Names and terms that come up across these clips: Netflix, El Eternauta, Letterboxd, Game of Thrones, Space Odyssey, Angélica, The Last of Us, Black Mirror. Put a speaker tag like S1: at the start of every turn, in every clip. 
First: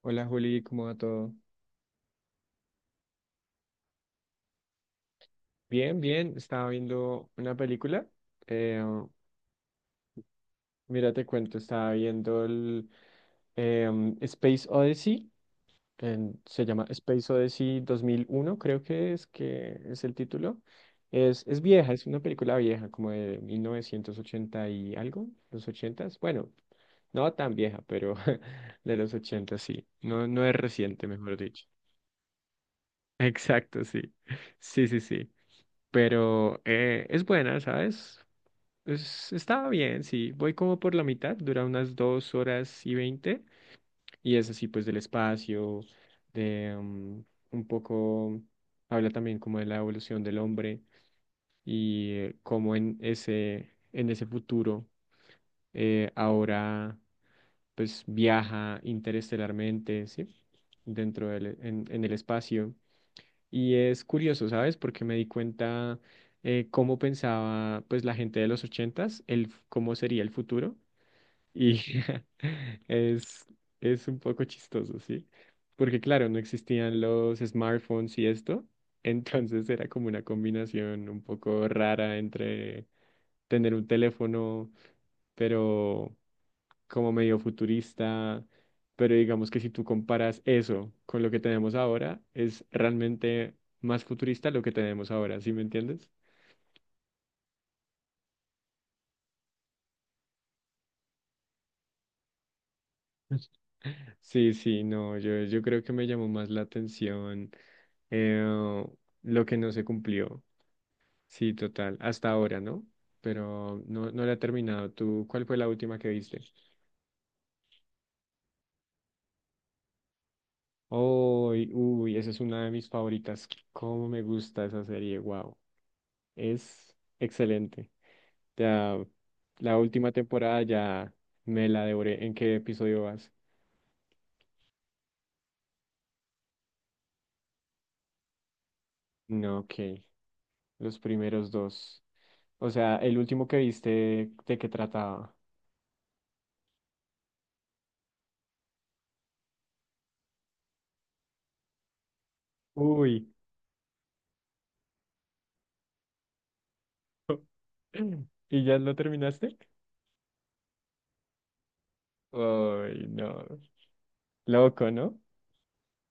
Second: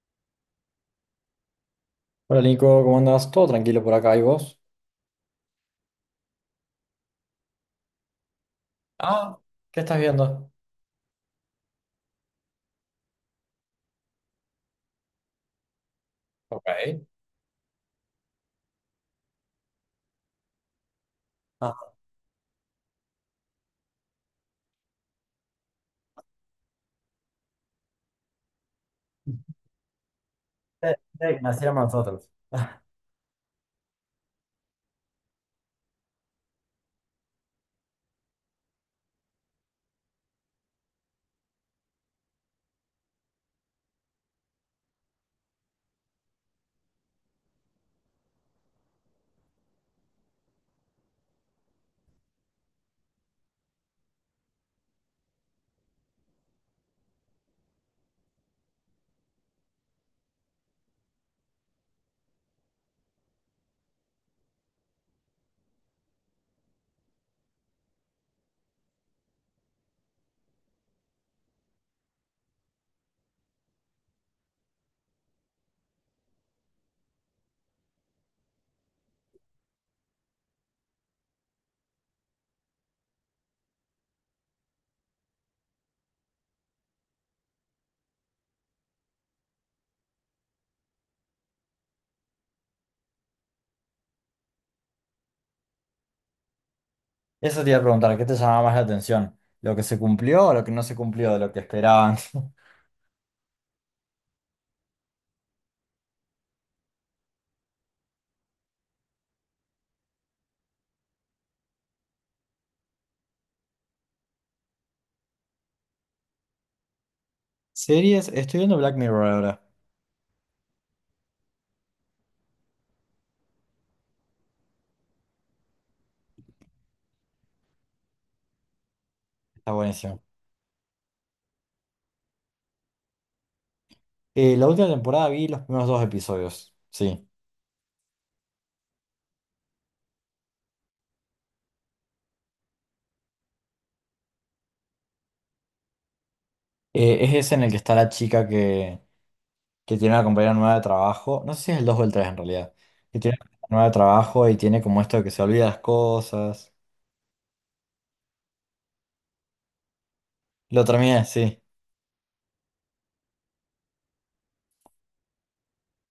S1: Hola Juli, ¿cómo va todo?
S2: Hola Nico, ¿cómo andas? ¿Todo tranquilo por acá? ¿Y vos?
S1: Bien, bien, estaba viendo una película. Eh,
S2: Ah, ¿qué estás viendo?
S1: mira, te cuento, estaba viendo el Space Odyssey, se
S2: Ok.
S1: llama Space Odyssey 2001, creo que es el título. Es
S2: Ah,
S1: vieja, es una película vieja, como de 1980 y algo, los ochentas. Bueno, no tan vieja, pero de los 80 sí. No, no es reciente, mejor
S2: de que
S1: dicho.
S2: naciéramos nosotros.
S1: Exacto, sí. Sí, sí, sí. Pero es buena, ¿sabes? Está bien, sí. Voy como por la mitad, dura unas 2 horas y 20. Y es así, pues, del espacio, de un poco, habla también como de la evolución del hombre y cómo en ese futuro ahora, pues, viaja interestelarmente, ¿sí? Dentro en el espacio. Y es curioso, ¿sabes? Porque me di cuenta cómo pensaba pues la gente de los ochentas, cómo sería el futuro. Y es, es un poco chistoso, ¿sí? Porque claro, no existían los smartphones y esto. Entonces era como una combinación un poco rara entre tener un teléfono, pero como medio futurista, pero digamos que si tú comparas eso con lo que tenemos ahora, es realmente más futurista lo que tenemos ahora, ¿sí me entiendes?
S2: Eso te iba a preguntar, ¿qué te llamaba más la atención? ¿Lo que se cumplió o lo que no se cumplió de lo que esperaban?
S1: Sí, sí, no, yo creo que me llamó más la atención eh, lo que no se cumplió, sí, total, hasta ahora, ¿no? Pero no, no la he terminado. ¿Tú cuál fue la última que viste?
S2: Series, estoy viendo Black Mirror ahora.
S1: Uy, uy, esa es una de mis favoritas. ¿Cómo me gusta esa serie? Wow. Es excelente. Ya,
S2: Está
S1: la última
S2: buenísimo.
S1: temporada ya me la devoré. ¿En qué episodio vas?
S2: La última temporada vi los primeros dos episodios, sí.
S1: No, ok. Los primeros dos. O sea, el último que viste, ¿de qué trataba?
S2: Es ese en el que está la chica que tiene una compañera nueva de trabajo. No sé si es el 2 o el 3 en realidad. Que
S1: Uy.
S2: tiene una compañera nueva de trabajo y tiene como esto de que se olvida las cosas.
S1: ¿Y ya lo terminaste?
S2: Lo terminé, sí.
S1: Uy, no. Loco, ¿no?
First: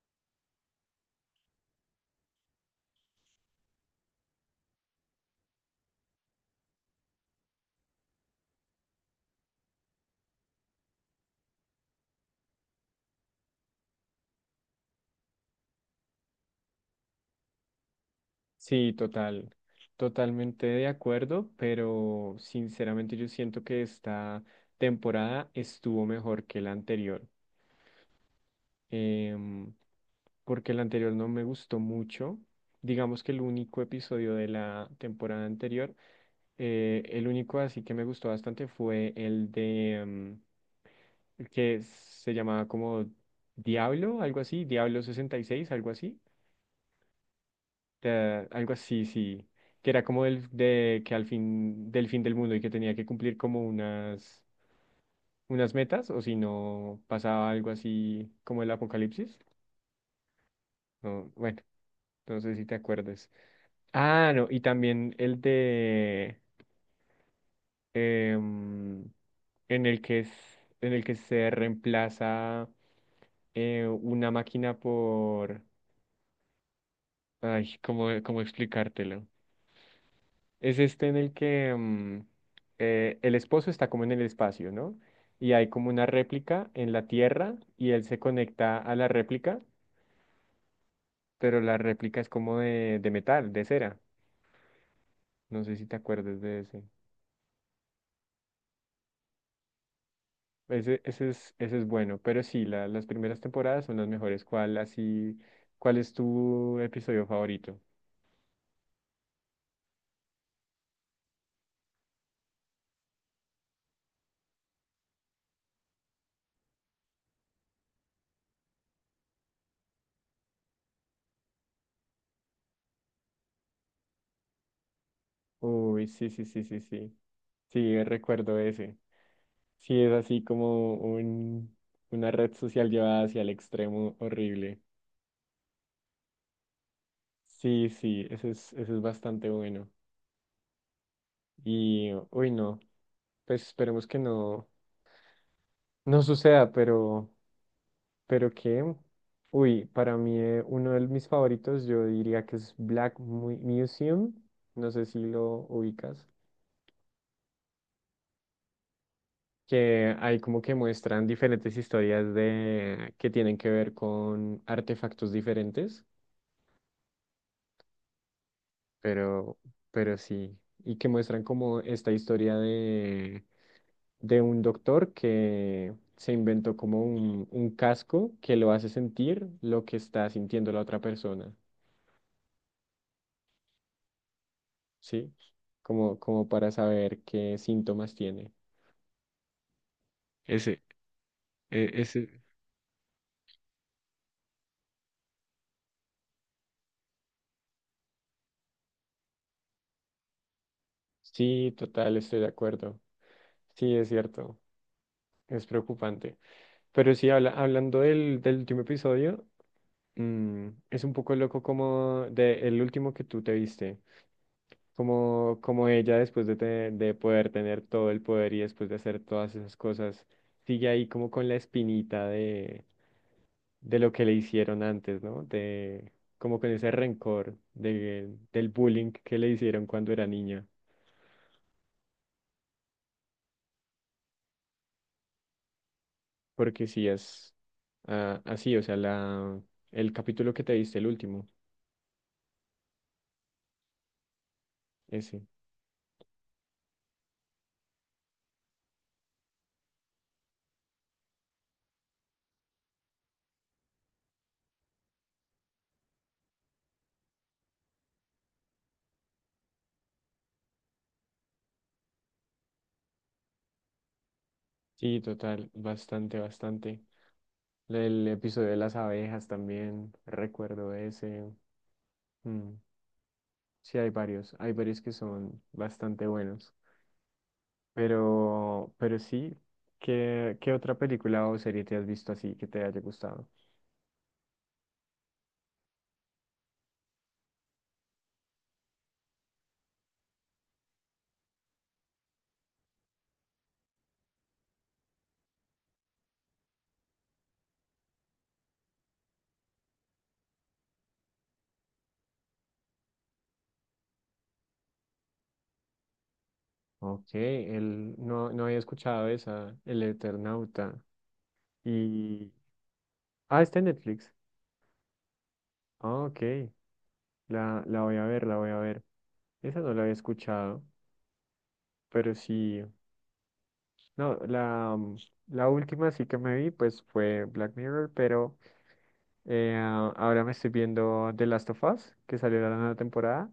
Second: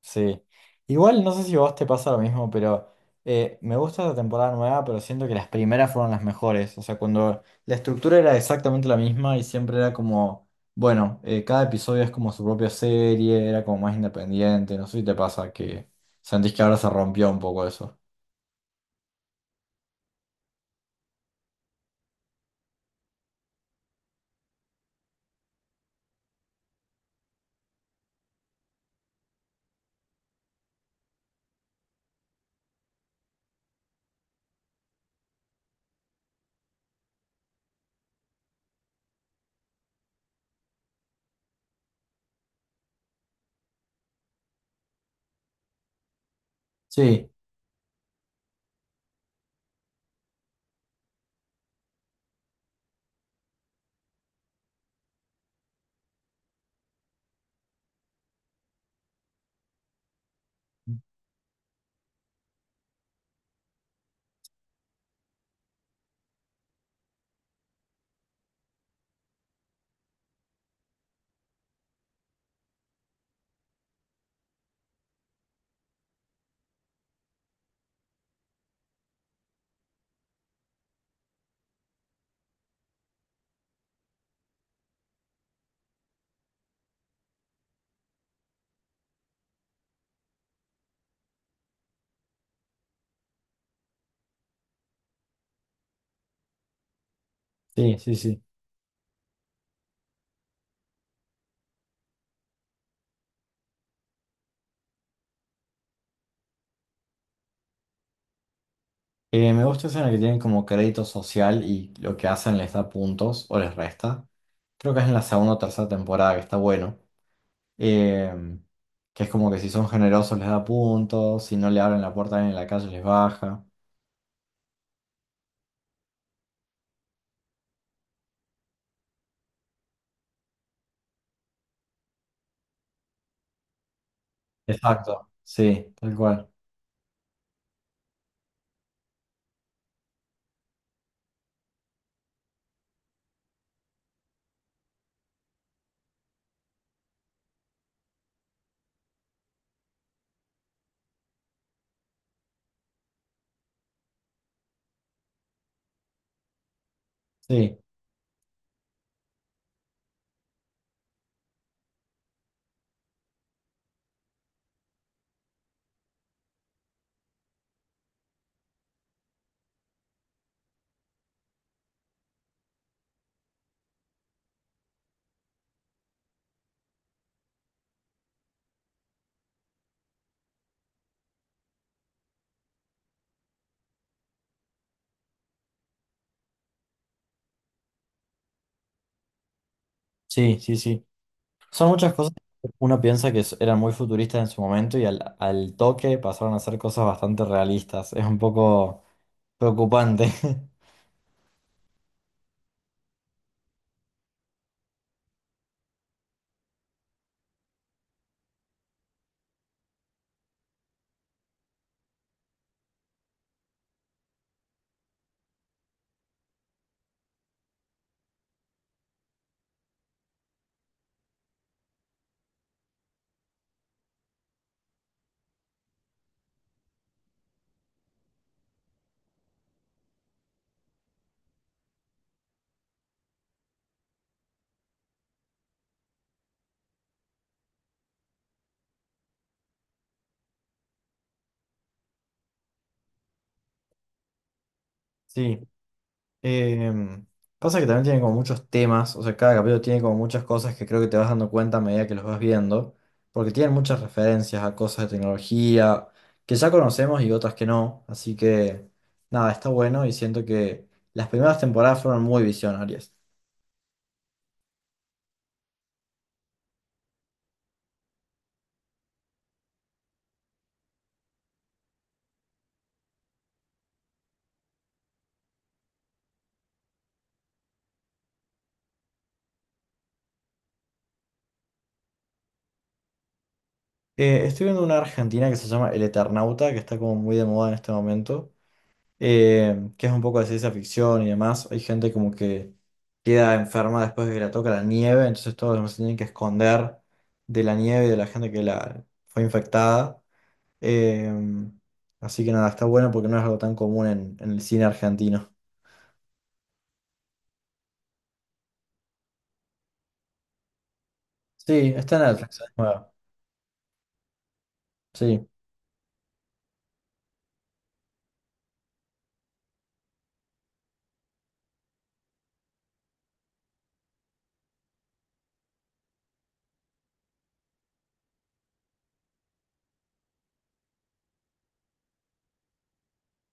S2: Sí. Igual no sé si a vos te pasa lo mismo, pero me gusta la temporada nueva, pero siento que las primeras fueron las mejores. O sea, cuando la estructura era exactamente la misma y siempre era como, bueno, cada episodio es como su propia serie, era como más independiente. No sé si te pasa que sentís que ahora se rompió un poco eso.
S1: Sí, total. Totalmente de acuerdo, pero sinceramente yo siento que esta temporada estuvo mejor que la anterior. em, porque el anterior no me gustó mucho. Digamos que el único episodio de la temporada anterior, el único así que me gustó bastante fue el de el que se llamaba como Diablo, algo así, Diablo 66
S2: Sí,
S1: algo así, sí, que era como de que al fin del mundo y que tenía que cumplir como unas metas o si no pasaba algo así como el apocalipsis. No, bueno, no sé si te acuerdas. Ah, no, y también el de em, en el que es, en el que se reemplaza una máquina por ay, ¿cómo explicártelo? Es este en el que el esposo está como en el espacio, ¿no? Y hay como una réplica en la Tierra y él se conecta a la réplica, pero la réplica es como de metal, de cera. No sé si te acuerdas de ese.
S2: sí, sí, sí.
S1: Ese es bueno, pero sí, las primeras temporadas son las mejores. ¿Cuál es tu episodio favorito?
S2: Me gusta esa en la que tienen como crédito social y lo que hacen les da puntos o les resta. Creo que es en la segunda o tercera temporada que está bueno. em, que es como que si son generosos les da puntos, si no le abren la puerta a alguien en la calle les baja.
S1: Uy, sí, sí, sí, sí, sí. Sí, recuerdo ese. Sí, es así como una red social llevada hacia el extremo horrible.
S2: Exacto, sí, tal cual.
S1: Sí, sí, ese es bastante bueno. Y, uy, no, pues esperemos que no, no suceda, pero que, uy, para mí uno de mis favoritos, yo diría que es Black Museum, no sé si lo ubicas,
S2: Sí,
S1: que ahí como que muestran diferentes historias de que tienen que ver con artefactos diferentes, pero, pero sí, y que muestran como esta historia de un doctor que se inventó como un casco que lo hace sentir lo que está sintiendo la otra persona. ¿Sí? Como para saber qué síntomas tiene.
S2: sí,
S1: Ese,
S2: sí, sí. Son
S1: e-
S2: muchas
S1: ese,
S2: cosas que uno piensa que eran muy futuristas en su momento y al toque pasaron a ser cosas bastante realistas. Es un poco preocupante.
S1: Sí, total, estoy de acuerdo. Sí, es cierto, es preocupante. Pero sí, hablando del último episodio, es un poco loco como de el último que tú te viste, como ella después de poder tener todo el poder y después de hacer todas esas cosas, sigue ahí como con la espinita de lo que le hicieron antes, ¿no? De como con ese rencor del bullying que le hicieron cuando era niña. Porque sí es así, o sea, el capítulo que te diste, el último, ese.
S2: Sí. Em, Pasa que también tiene como muchos temas, o sea, cada capítulo tiene como muchas cosas que creo que te vas dando cuenta a medida que los vas viendo, porque tienen muchas referencias a cosas de tecnología que ya conocemos y otras que no, así que nada, está bueno y siento que las primeras temporadas fueron muy visionarias.
S1: Sí, total, bastante, bastante. El episodio de las abejas también, recuerdo ese. Mm, sí, hay varios, que son bastante buenos. Pero sí, ¿qué otra película o serie te has visto así que te haya gustado?
S2: Estoy viendo una argentina que se llama El Eternauta, que está como muy de moda en este momento. Que es un poco de ciencia ficción y demás. Hay gente como que queda enferma después de que la toca la nieve, entonces todos se tienen que esconder de la nieve y de la gente que la fue infectada. Eh, Así que nada, está bueno porque no es algo tan común en el cine argentino.
S1: Ok, él no, no había escuchado esa, El Eternauta.
S2: Sí, está en
S1: Y.
S2: Netflix, es nueva.
S1: Ah, está en Netflix.
S2: Sí,
S1: Ah, ok. La voy a ver, la voy a ver. Esa no la había escuchado, pero sí. No, la última sí que me vi, pues fue Black Mirror, pero ah, ahora me estoy viendo The Last of Us, que salió la nueva temporada.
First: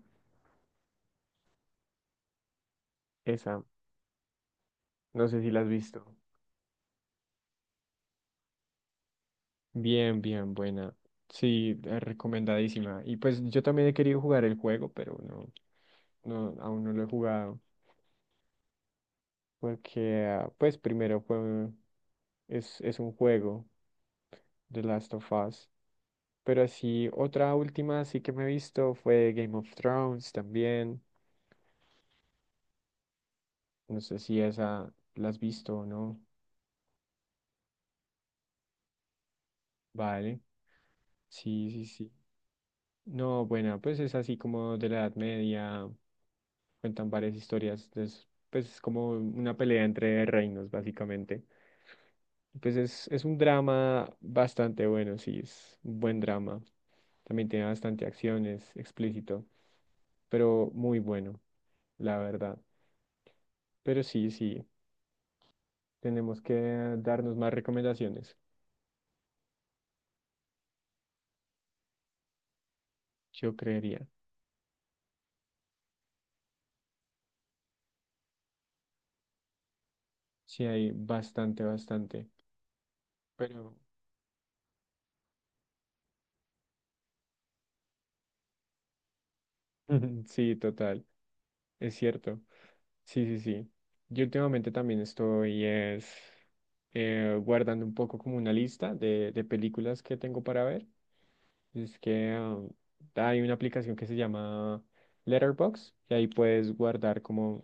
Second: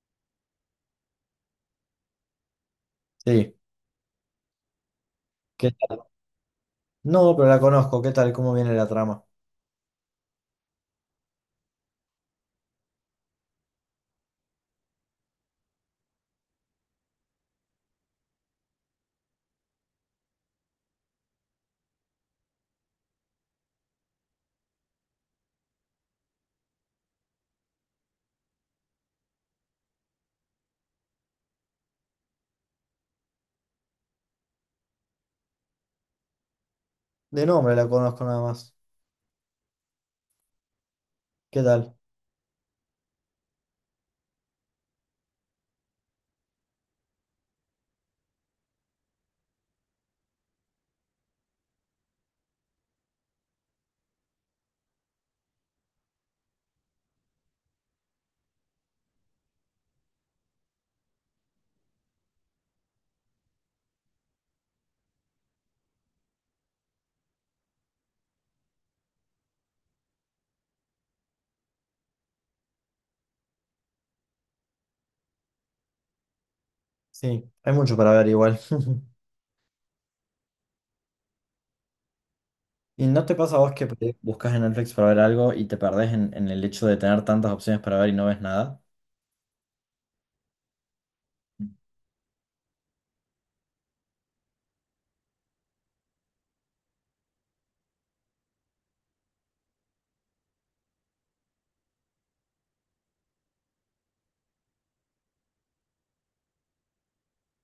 S2: sí.
S1: Esa, no sé si la has
S2: ¿Qué tal?
S1: visto.
S2: No, pero la conozco. ¿Qué tal? ¿Cómo viene la trama?
S1: Bien, bien, buena. Sí, recomendadísima. Y pues yo también he querido jugar el juego, pero no, no, aún no lo he jugado. Porque, ah, pues primero es un juego, The Last of Us. Pero así, otra última sí que me he visto fue Game of Thrones también. No sé si esa la has visto o no.
S2: De nombre la conozco nada más.
S1: Vale.
S2: ¿Qué
S1: Sí, sí,
S2: tal?
S1: sí. No, bueno, pues es así como de la Edad Media. Cuentan varias historias. Pues es como una pelea entre reinos, básicamente. Pues es un drama bastante bueno, sí, es un buen drama. También tiene bastante acción, es explícito, pero muy bueno, la verdad. Pero sí, sí, tenemos que darnos más recomendaciones, yo creería.
S2: Sí, hay mucho para ver igual.
S1: Sí, hay bastante, bastante.
S2: ¿Y no te pasa a
S1: Pero
S2: vos que por ahí buscas en Netflix para ver algo y te perdés en el hecho de tener tantas opciones para ver y no ves nada?
S1: sí, total. Es cierto. Sí, sí, sí. Yo últimamente también estoy guardando un poco como una lista de películas que tengo para ver. Es que hay una aplicación que se llama Letterboxd y ahí puedes guardar como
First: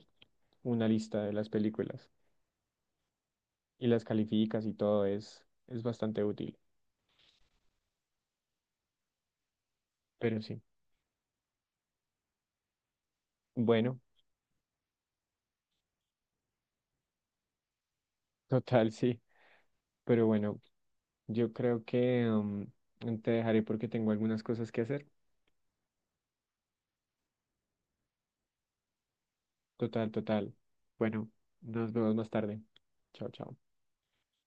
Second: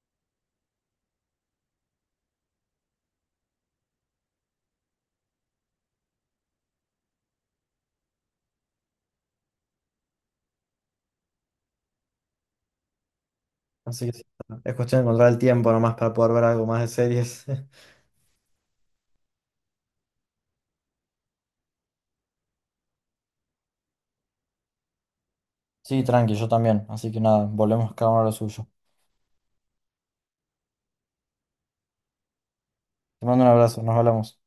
S1: una lista de las películas y las calificas y todo es bastante útil. Pero sí, bueno,
S2: Así que sí, es cuestión de encontrar el tiempo nomás para poder ver algo más de series.
S1: total, sí. Pero bueno, yo creo que te dejaré porque tengo algunas cosas que hacer.
S2: Sí, tranqui, yo también. Así que nada, volvemos cada uno a lo suyo.
S1: Total, total. Bueno, nos vemos más tarde.
S2: Te
S1: Chao,
S2: mando un
S1: chao.
S2: abrazo, nos hablamos.